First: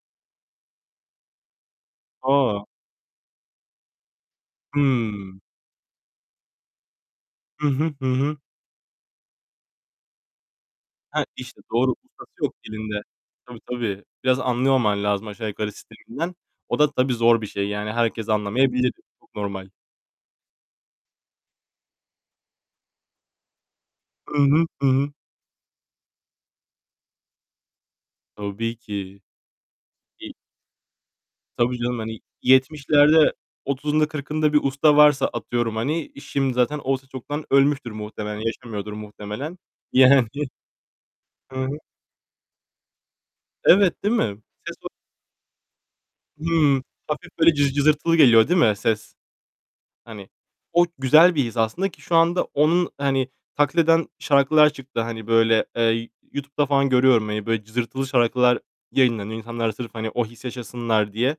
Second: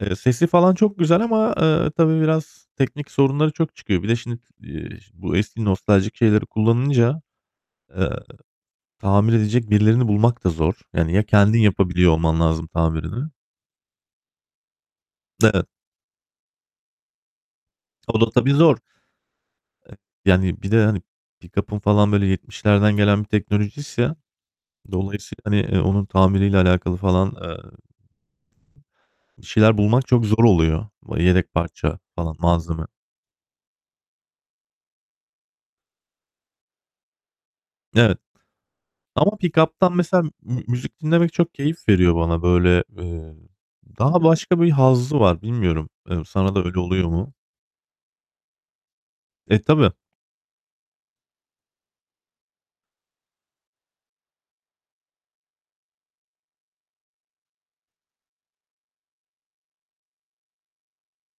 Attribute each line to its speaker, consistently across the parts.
Speaker 1: Eee, sesi falan çok güzel ama eee, tabii
Speaker 2: A!
Speaker 1: biraz teknik sorunları çok çıkıyor. Bir de şimdi, eee, bu
Speaker 2: Hı.
Speaker 1: eski nostaljik şeyleri kullanınca,
Speaker 2: I hı, hı
Speaker 1: eee,
Speaker 2: hı.
Speaker 1: tamir edecek birilerini bulmak da zor. Yani ya
Speaker 2: Heh,
Speaker 1: kendin
Speaker 2: işte doğru.
Speaker 1: yapabiliyor
Speaker 2: Ustası
Speaker 1: olman
Speaker 2: yok
Speaker 1: lazım
Speaker 2: elinde.
Speaker 1: tamirini.
Speaker 2: Tabii, tabii. Biraz anlıyor olman lazım aşağı
Speaker 1: Evet.
Speaker 2: yukarı sisteminden. O da tabii zor bir şey. Yani
Speaker 1: O
Speaker 2: herkes
Speaker 1: da tabii zor.
Speaker 2: anlamayabilir. Çok normal.
Speaker 1: Eee, yani bir de, hani, pikapın falan böyle 70'lerden gelen bir teknolojiyse
Speaker 2: I hı, ı hı.
Speaker 1: dolayısıyla, hani, eee, onun tamiriyle alakalı falan, eee,
Speaker 2: Tabii ki.
Speaker 1: bir şeyler bulmak çok
Speaker 2: i
Speaker 1: zor oluyor. Yedek
Speaker 2: Tabii canım,
Speaker 1: parça
Speaker 2: hani
Speaker 1: falan, malzeme.
Speaker 2: 70'lerde 30'unda 40'ında bir usta varsa atıyorum, hani, şimdi zaten o usta çoktan ölmüştür
Speaker 1: Evet.
Speaker 2: muhtemelen. Yaşamıyordur
Speaker 1: Ama
Speaker 2: muhtemelen
Speaker 1: pikaptan mesela
Speaker 2: yani. I
Speaker 1: mü müzik dinlemek çok
Speaker 2: hı.
Speaker 1: keyif veriyor bana. Böyle, eee,
Speaker 2: Evet, değil
Speaker 1: daha
Speaker 2: mi?
Speaker 1: başka bir
Speaker 2: Ses o
Speaker 1: hazzı var. Bilmiyorum, eee, sana da öyle
Speaker 2: Hı.
Speaker 1: oluyor
Speaker 2: Hafif
Speaker 1: mu?
Speaker 2: böyle cı cızırtılı geliyor değil mi ses?
Speaker 1: E, tabii.
Speaker 2: Hani, o güzel bir his aslında ki şu anda onu, hani, taklit eden şarkılar çıktı. Hani, böyle, eee, YouTube'da falan görüyorum. Hani, böyle cızırtılı şarkılar yayınlanıyor. İnsanlar sırf, hani, o hissi yaşasınlar diye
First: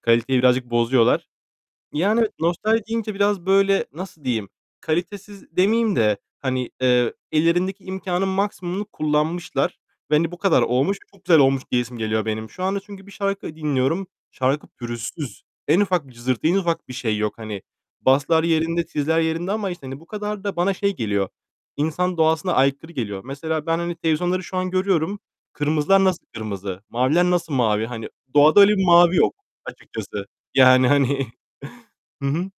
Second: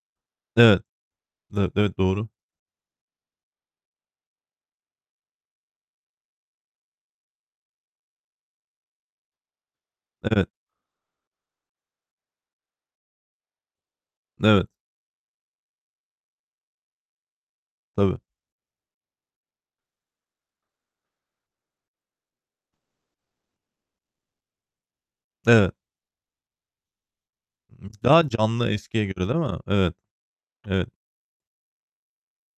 Speaker 2: kaliteyi birazcık
Speaker 1: Evet.
Speaker 2: bozuyorlar.
Speaker 1: Evet, evet,
Speaker 2: Yani
Speaker 1: doğru.
Speaker 2: nostalji deyince biraz, böyle, nasıl diyeyim, kalitesiz demeyeyim de, hani, eee, ellerindeki imkânın maksimumunu kullanmışlar ve, hani bu
Speaker 1: Evet.
Speaker 2: kadar olmuş. Çok güzel olmuş diyesim geliyor benim. Şu anda çünkü bir şarkı dinliyorum.
Speaker 1: Evet.
Speaker 2: Şarkı pürüzsüz. En ufak bir cızırtı, en ufak bir şey yok. Hani,
Speaker 1: Tabii.
Speaker 2: baslar yerinde, tizler yerinde ama işte, hani, bu kadar da bana şey geliyor, insan doğasına aykırı geliyor. Mesela ben, hani televizyonları şu an görüyorum.
Speaker 1: Evet.
Speaker 2: Kırmızılar nasıl kırmızı, maviler nasıl mavi? Hani
Speaker 1: Daha
Speaker 2: doğada
Speaker 1: canlı
Speaker 2: öyle bir
Speaker 1: eskiye
Speaker 2: mavi
Speaker 1: göre
Speaker 2: yok
Speaker 1: değil mi? Evet.
Speaker 2: açıkçası. Yani,
Speaker 1: Evet.
Speaker 2: hani. Hı hı.